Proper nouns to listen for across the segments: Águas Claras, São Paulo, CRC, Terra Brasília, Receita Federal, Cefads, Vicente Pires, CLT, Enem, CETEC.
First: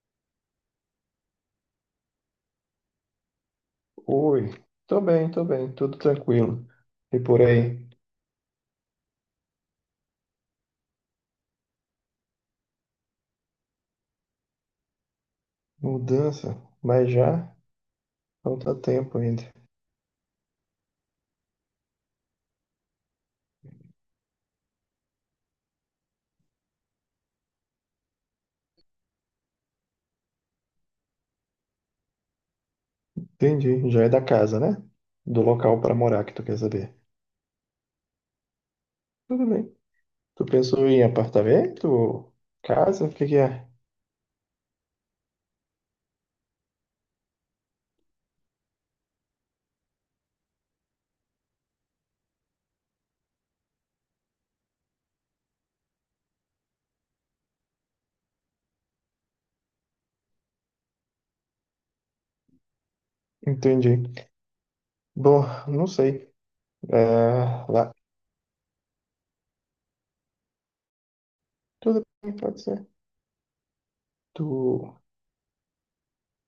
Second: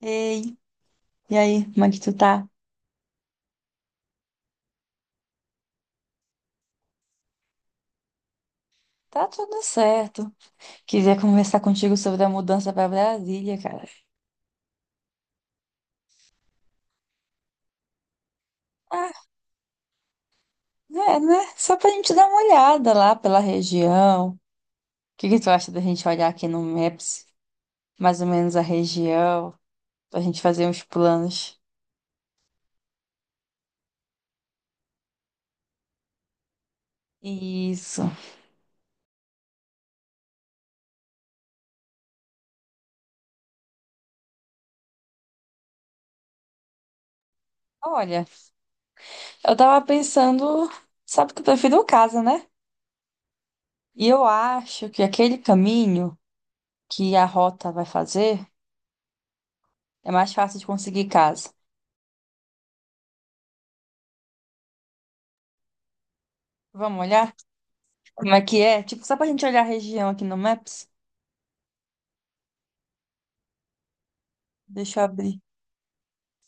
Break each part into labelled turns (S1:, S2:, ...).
S1: Ei, e aí, como é que tu tá?
S2: Oi, tô bem, tudo tranquilo. E por aí?
S1: Tá tudo certo. Queria conversar contigo sobre a mudança pra Brasília, cara.
S2: Mudança, mas já falta tempo
S1: Ah,
S2: ainda.
S1: é, né? Só pra gente dar uma olhada lá pela região. O que que tu acha da gente olhar aqui no Maps, mais ou menos a região, pra gente fazer uns planos?
S2: Entendi, já é da casa, né? Do local pra morar que tu quer saber.
S1: Isso.
S2: Tudo bem. Tu pensou em apartamento, ou casa, o que que é?
S1: Olha, eu tava pensando, sabe que eu prefiro casa, né? E eu acho que aquele caminho que a rota vai fazer é mais fácil de conseguir casa.
S2: Entendi. Bom, não sei.
S1: Vamos olhar?
S2: É, lá,
S1: Como é que é? Tipo, só pra gente olhar a região aqui no Maps?
S2: tudo bem, pode ser. Tu,
S1: Deixa eu abrir.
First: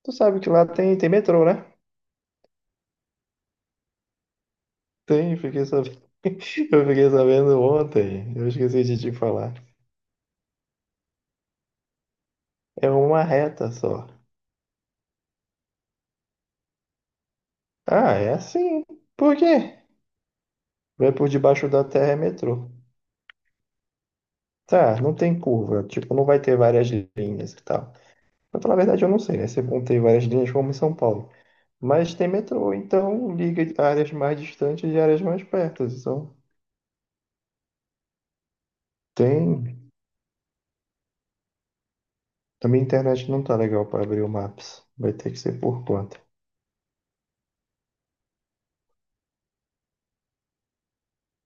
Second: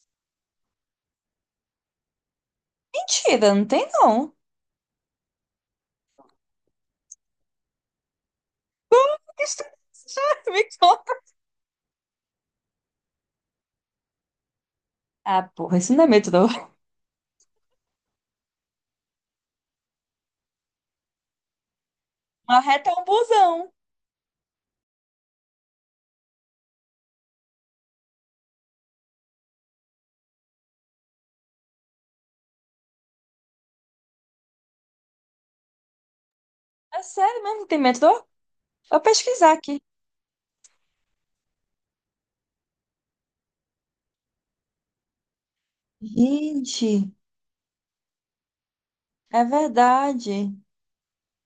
S2: tu sabe que lá tem metrô, né?
S1: Mentira, não tem não.
S2: Tem, fiquei sabendo. Eu fiquei sabendo ontem, eu esqueci de te
S1: Que
S2: falar.
S1: estranho. Me conta.
S2: É uma reta só.
S1: Ah, porra, isso não é metrô.
S2: Ah, é assim. Por quê? Vai por debaixo da terra é
S1: Uma
S2: metrô.
S1: reta é um busão.
S2: Tá, não tem curva. Tipo, não vai ter várias linhas e tal. Pra falar a verdade, eu não sei, né? Se vão ter várias linhas como em São Paulo. Mas tem metrô, então liga áreas mais distantes e áreas mais perto. Então,
S1: É sério mesmo, não tem metrô? Vou pesquisar aqui.
S2: tem. A minha internet não tá legal para abrir o Maps. Vai ter que ser por conta.
S1: Gente, é verdade.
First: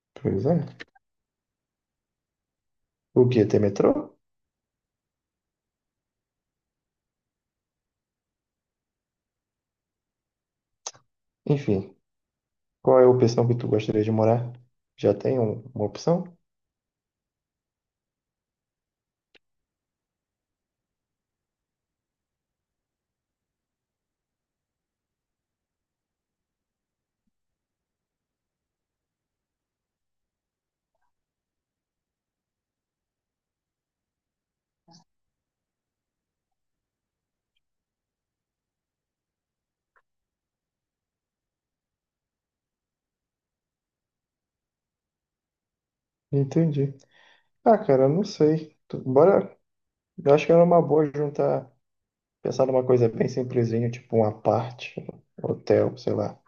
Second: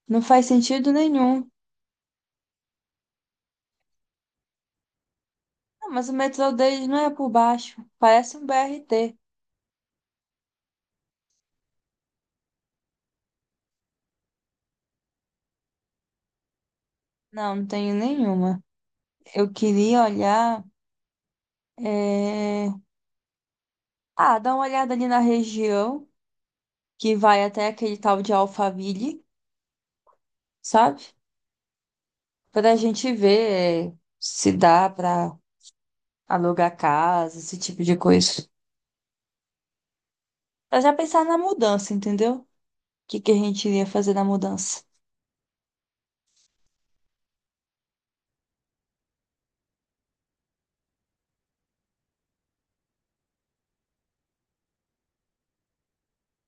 S1: Não faz
S2: Pois é.
S1: sentido nenhum.
S2: O quê? Tem metrô?
S1: Não, mas o metrô deles não é por baixo. Parece um BRT.
S2: Enfim, qual é a opção que tu gostaria de morar? Já tem uma opção?
S1: Não, não tenho nenhuma. Eu queria olhar. é, Ah, dá uma olhada ali na região que vai até aquele tal de Alphaville, sabe? Para a gente ver se dá para alugar casa, esse tipo de coisa. Para já pensar na mudança, entendeu? O que que a gente iria fazer na mudança?
S2: Entendi. Ah, cara, eu não sei. Tu- Bora. Eu acho que era uma boa juntar, pensar numa coisa bem simplesinha, tipo um aparte, hotel, sei lá,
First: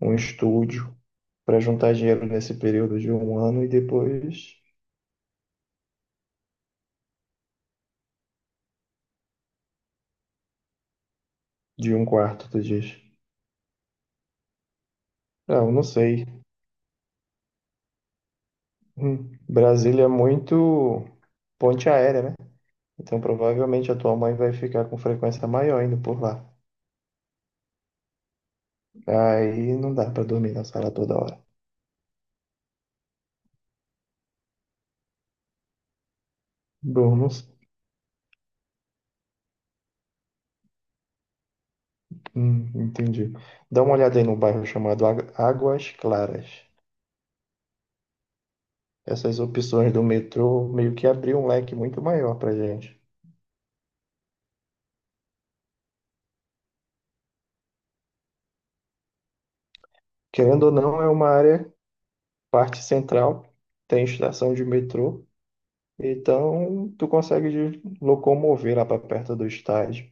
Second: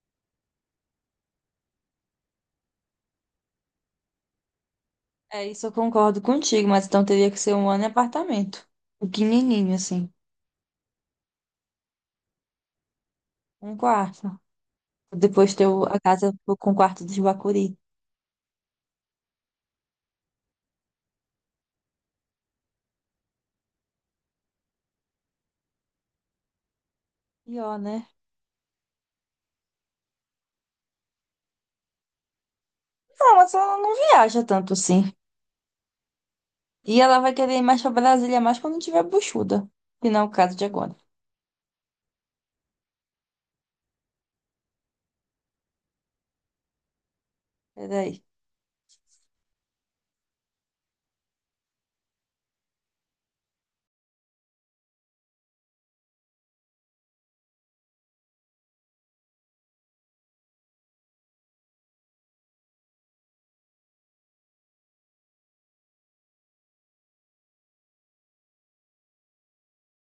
S2: um estúdio, para juntar dinheiro nesse período de um ano e depois
S1: É, isso eu concordo contigo, mas então teria que ser um ano em apartamento. Pequenininho, assim.
S2: de um quarto, tu diz.
S1: Um quarto. Depois
S2: Ah,
S1: ter
S2: eu não
S1: a
S2: sei.
S1: casa com o quarto dos Bacuri.
S2: Brasília é muito ponte aérea, né? Então provavelmente a tua mãe vai ficar com frequência maior indo por lá.
S1: E né?
S2: Aí não dá para dormir na sala toda hora.
S1: Não, mas ela não viaja tanto assim. E
S2: Bom,
S1: ela
S2: não
S1: vai
S2: sei.
S1: querer ir mais pra Brasília mais quando tiver buchuda. Que não é o caso de agora.
S2: Entendi. Dá uma olhada aí no bairro chamado Águas Claras.
S1: Peraí.
S2: Essas opções do metrô meio que abriu um leque muito maior para gente. Querendo ou não, é uma área, parte central, tem estação de metrô, então tu consegue locomover lá para perto do estádio,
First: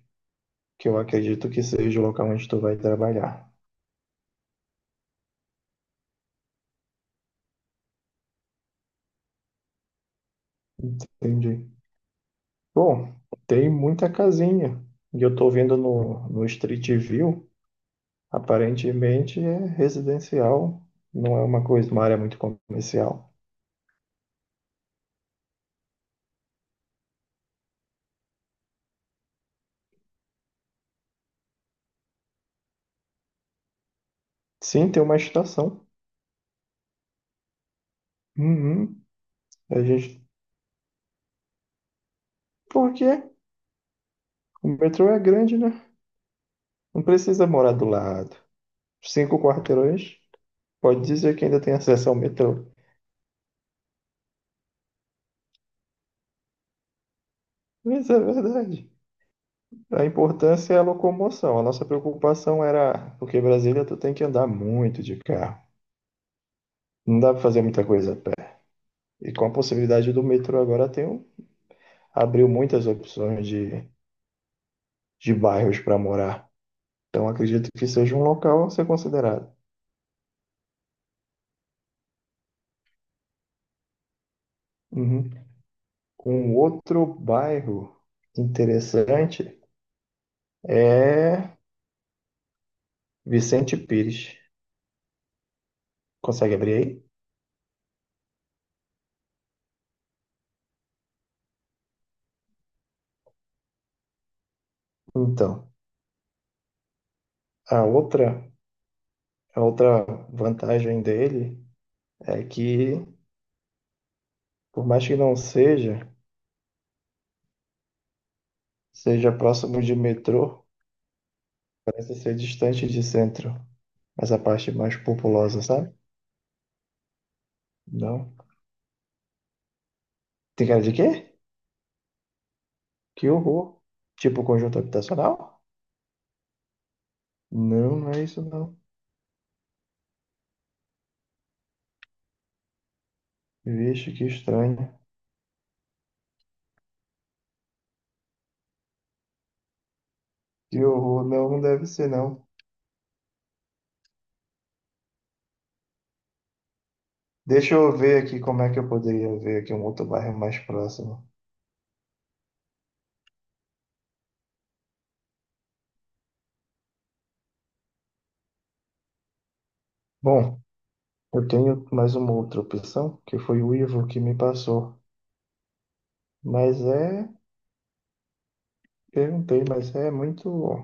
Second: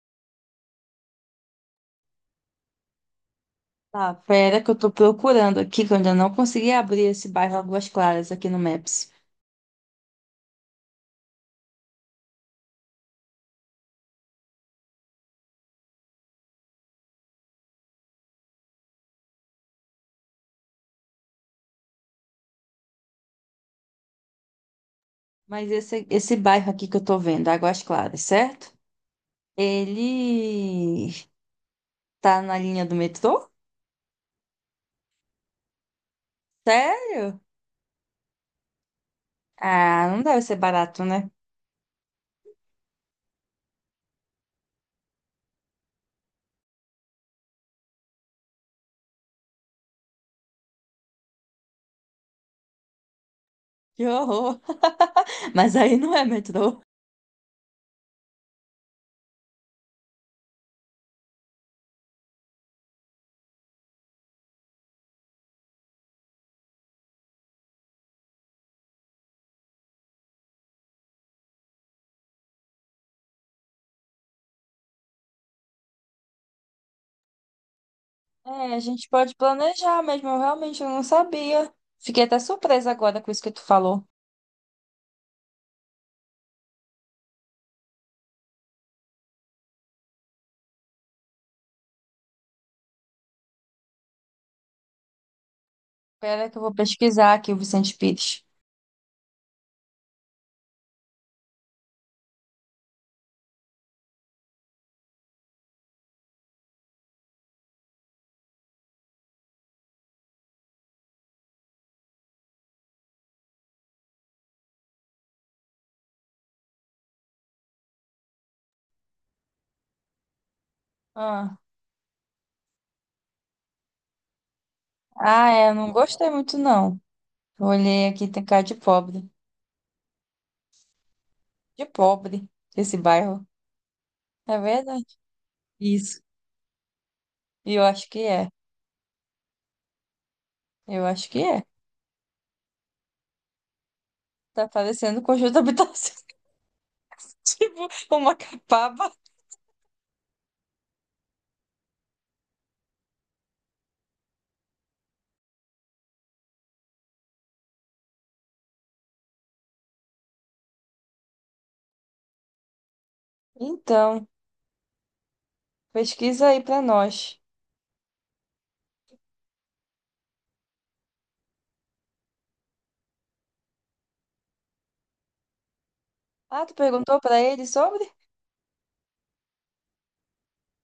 S2: que eu acredito que seja o local onde tu vai trabalhar.
S1: Tá, pera que eu tô procurando aqui, que eu ainda não consegui abrir esse bairro Águas Claras aqui no Maps.
S2: Entendi. Bom, tem muita casinha, e eu tô vendo no Street View, aparentemente é residencial, não é uma coisa, uma área muito comercial.
S1: Mas esse bairro aqui que eu tô vendo, Águas Claras, certo? Ele tá na linha do metrô?
S2: Sim, tem uma estação.
S1: Sério?
S2: Uhum. A
S1: Ah, não
S2: gente
S1: deve ser barato, né?
S2: porque o metrô é grande, né? Não precisa morar do lado. Cinco quarteirões, pode dizer que ainda tem acesso ao metrô.
S1: Que horror! Mas aí não é metrô.
S2: Mas é verdade. A importância é a locomoção. A nossa preocupação era, porque Brasília tu tem que andar muito de carro. Não dá para fazer muita coisa a pé. E com a possibilidade do metrô agora tem abriu muitas opções de bairros para morar. Então acredito que seja um local a
S1: É, a
S2: ser
S1: gente pode
S2: considerado.
S1: planejar mesmo, eu realmente não sabia. Fiquei até surpresa agora com isso que tu falou.
S2: Uhum. Um outro bairro interessante é Vicente Pires.
S1: Pera
S2: Consegue
S1: que eu vou
S2: abrir aí?
S1: pesquisar aqui o Vicente Pires.
S2: Então, a outra, a outra vantagem dele é que, por mais que não seja, seja próximo de metrô,
S1: Ah,
S2: parece ser distante de centro. Mas a parte mais
S1: ah,
S2: populosa,
S1: é, eu não
S2: sabe?
S1: gostei muito não. Olhei aqui,
S2: Não.
S1: tem cara de pobre.
S2: Tem cara de quê?
S1: De pobre, esse
S2: Que
S1: bairro.
S2: horror. Tipo
S1: É
S2: conjunto
S1: verdade?
S2: habitacional?
S1: Isso. E eu
S2: Não,
S1: acho
S2: não
S1: que
S2: é isso
S1: é.
S2: não.
S1: Eu acho que é.
S2: Vixe, que
S1: Tá
S2: estranho.
S1: parecendo um conjunto habitacional, tipo uma capaba.
S2: Que horror. Não, não deve ser não. Deixa eu ver aqui como é que eu poderia ver aqui um outro bairro mais próximo.
S1: Então, pesquisa aí pra nós.
S2: Bom, eu tenho mais uma outra opção, que foi o Ivo que me passou.
S1: Ah, tu
S2: Mas
S1: perguntou
S2: é,
S1: pra ele sobre?
S2: perguntei, mas é muito,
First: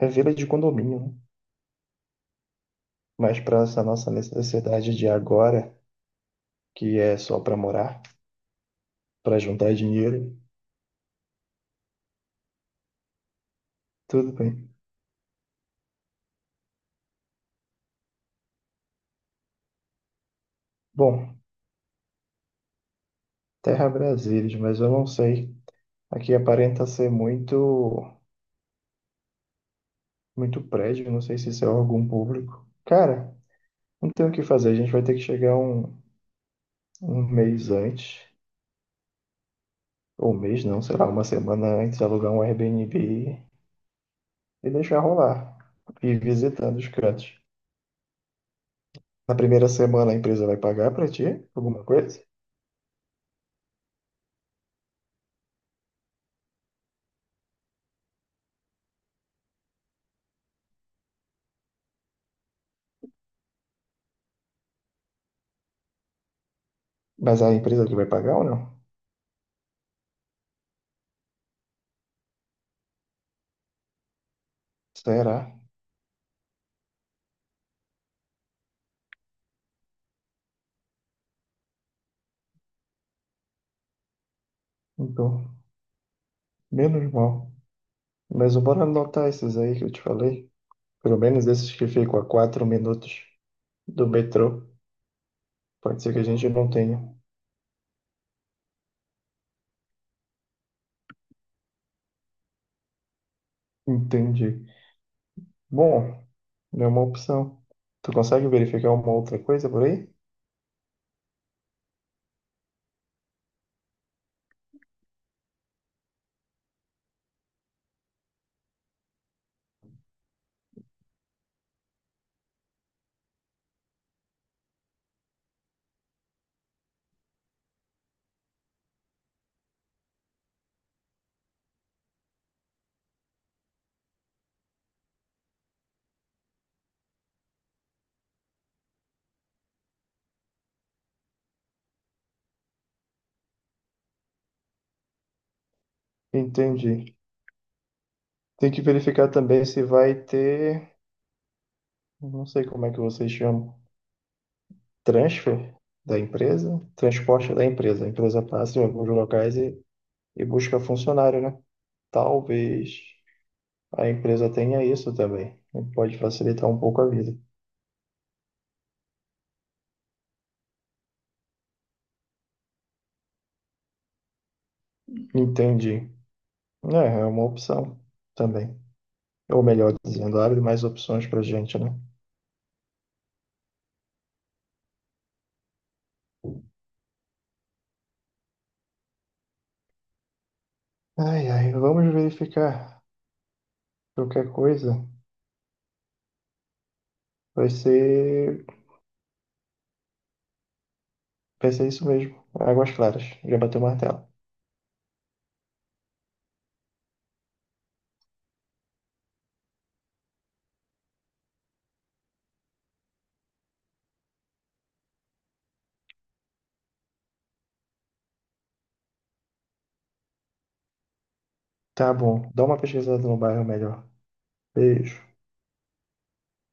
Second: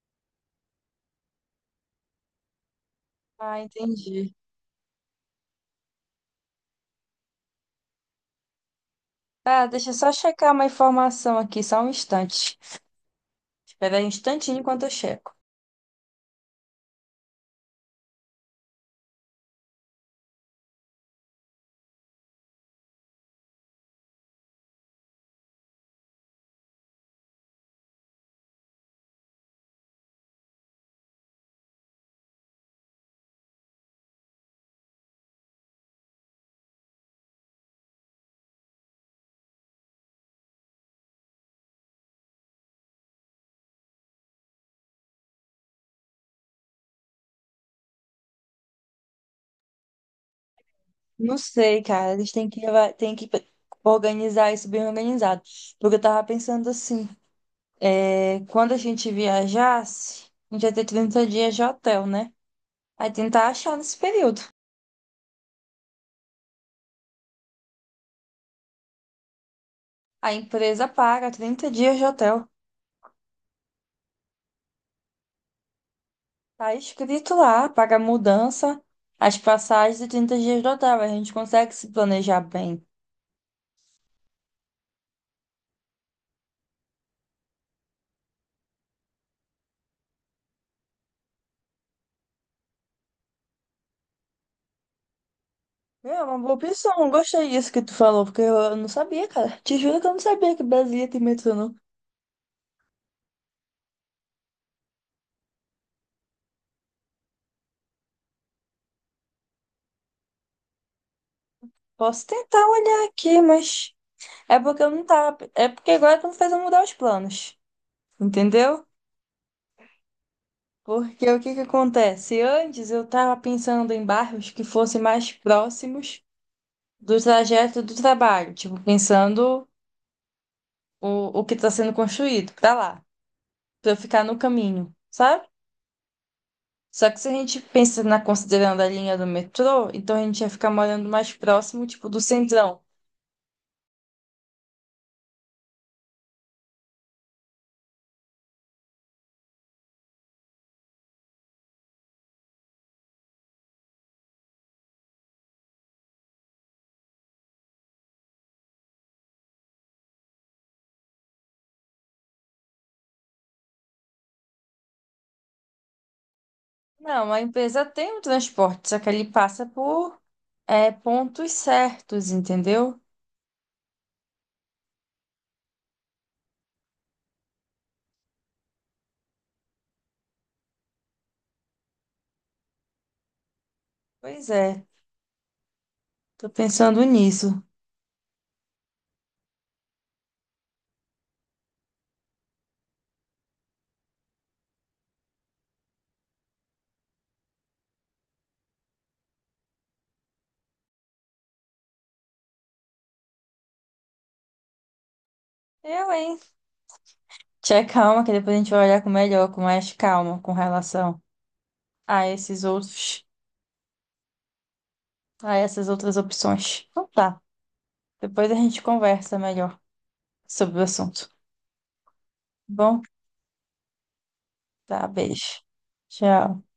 S2: é vila de condomínio, né? Mas
S1: Ah,
S2: para essa nossa
S1: entendi.
S2: necessidade de agora, que é só para morar, para
S1: Ah,
S2: juntar
S1: deixa eu só
S2: dinheiro,
S1: checar uma informação aqui, só um instante. Espera aí um
S2: tudo
S1: instantinho
S2: bem.
S1: enquanto eu checo.
S2: Bom, Terra Brasília, mas eu não sei. Aqui aparenta ser muito, muito prédio, não sei se isso é órgão público. Cara, não tem o que fazer, a gente vai ter que chegar um mês antes ou um mês não, sei lá, uma semana antes, alugar um Airbnb e deixar rolar. Ir visitando os cantos. Na primeira semana a empresa vai pagar pra ti
S1: Não sei,
S2: alguma
S1: cara.
S2: coisa?
S1: Eles têm que organizar isso bem organizado. Porque eu tava pensando assim. É, quando a gente viajasse, a gente ia ter 30 dias de hotel, né? Aí tentar achar nesse período.
S2: Mas é a empresa que vai pagar ou não?
S1: A empresa paga 30 dias de hotel.
S2: Será?
S1: Tá escrito lá, paga a mudança, as passagens e 30 dias de hotel. A gente consegue se planejar bem.
S2: Então, menos mal. Mas bora anotar esses aí que eu te falei. Pelo menos esses que ficam a 4 minutos do metrô. Pode ser
S1: É
S2: que a
S1: uma
S2: gente
S1: boa
S2: não
S1: opção,
S2: tenha.
S1: gostei disso que tu falou, porque eu não sabia, cara. Te juro que eu não sabia que Brasília tem metrô, não.
S2: Entendi. Bom, é uma opção. Tu consegue verificar uma outra coisa por aí?
S1: Posso tentar olhar aqui, mas é porque eu não tava. É porque agora tu não fez eu mudar os planos. Entendeu? Porque o que que acontece? Antes eu estava pensando em bairros que fossem mais próximos do trajeto do trabalho, tipo, pensando o que está sendo construído para lá, para eu ficar no caminho, sabe? Só que se a gente pensa na considerando a linha do metrô, então a gente ia ficar morando mais próximo, tipo, do centrão.
S2: Entendi. Tem que verificar também se vai ter, não sei como é que vocês chamam, transfer da empresa, transporte da empresa. A empresa passa em alguns locais e busca funcionário, né? Talvez a empresa tenha isso também. Pode facilitar um pouco a
S1: Não,
S2: vida.
S1: a empresa tem o transporte, só que ele passa por pontos certos, entendeu?
S2: Entendi. É uma opção também. Ou melhor dizendo, abre mais opções pra gente, né?
S1: Pois é, tô pensando nisso.
S2: Ai, ai, vamos verificar. Qualquer coisa vai ser, vai ser isso mesmo. Águas Claras. Já bateu o martelo.
S1: Eu, hein? Tchau, calma, que depois a gente vai olhar com melhor, com mais calma, com relação a esses outros, a essas outras opções. Então tá. Depois a gente conversa melhor sobre o assunto. Tá.
S2: Tá bom. Dá uma
S1: Bom,
S2: pesquisada no bairro melhor.
S1: tá,
S2: Beijo.
S1: beijo. Tchau.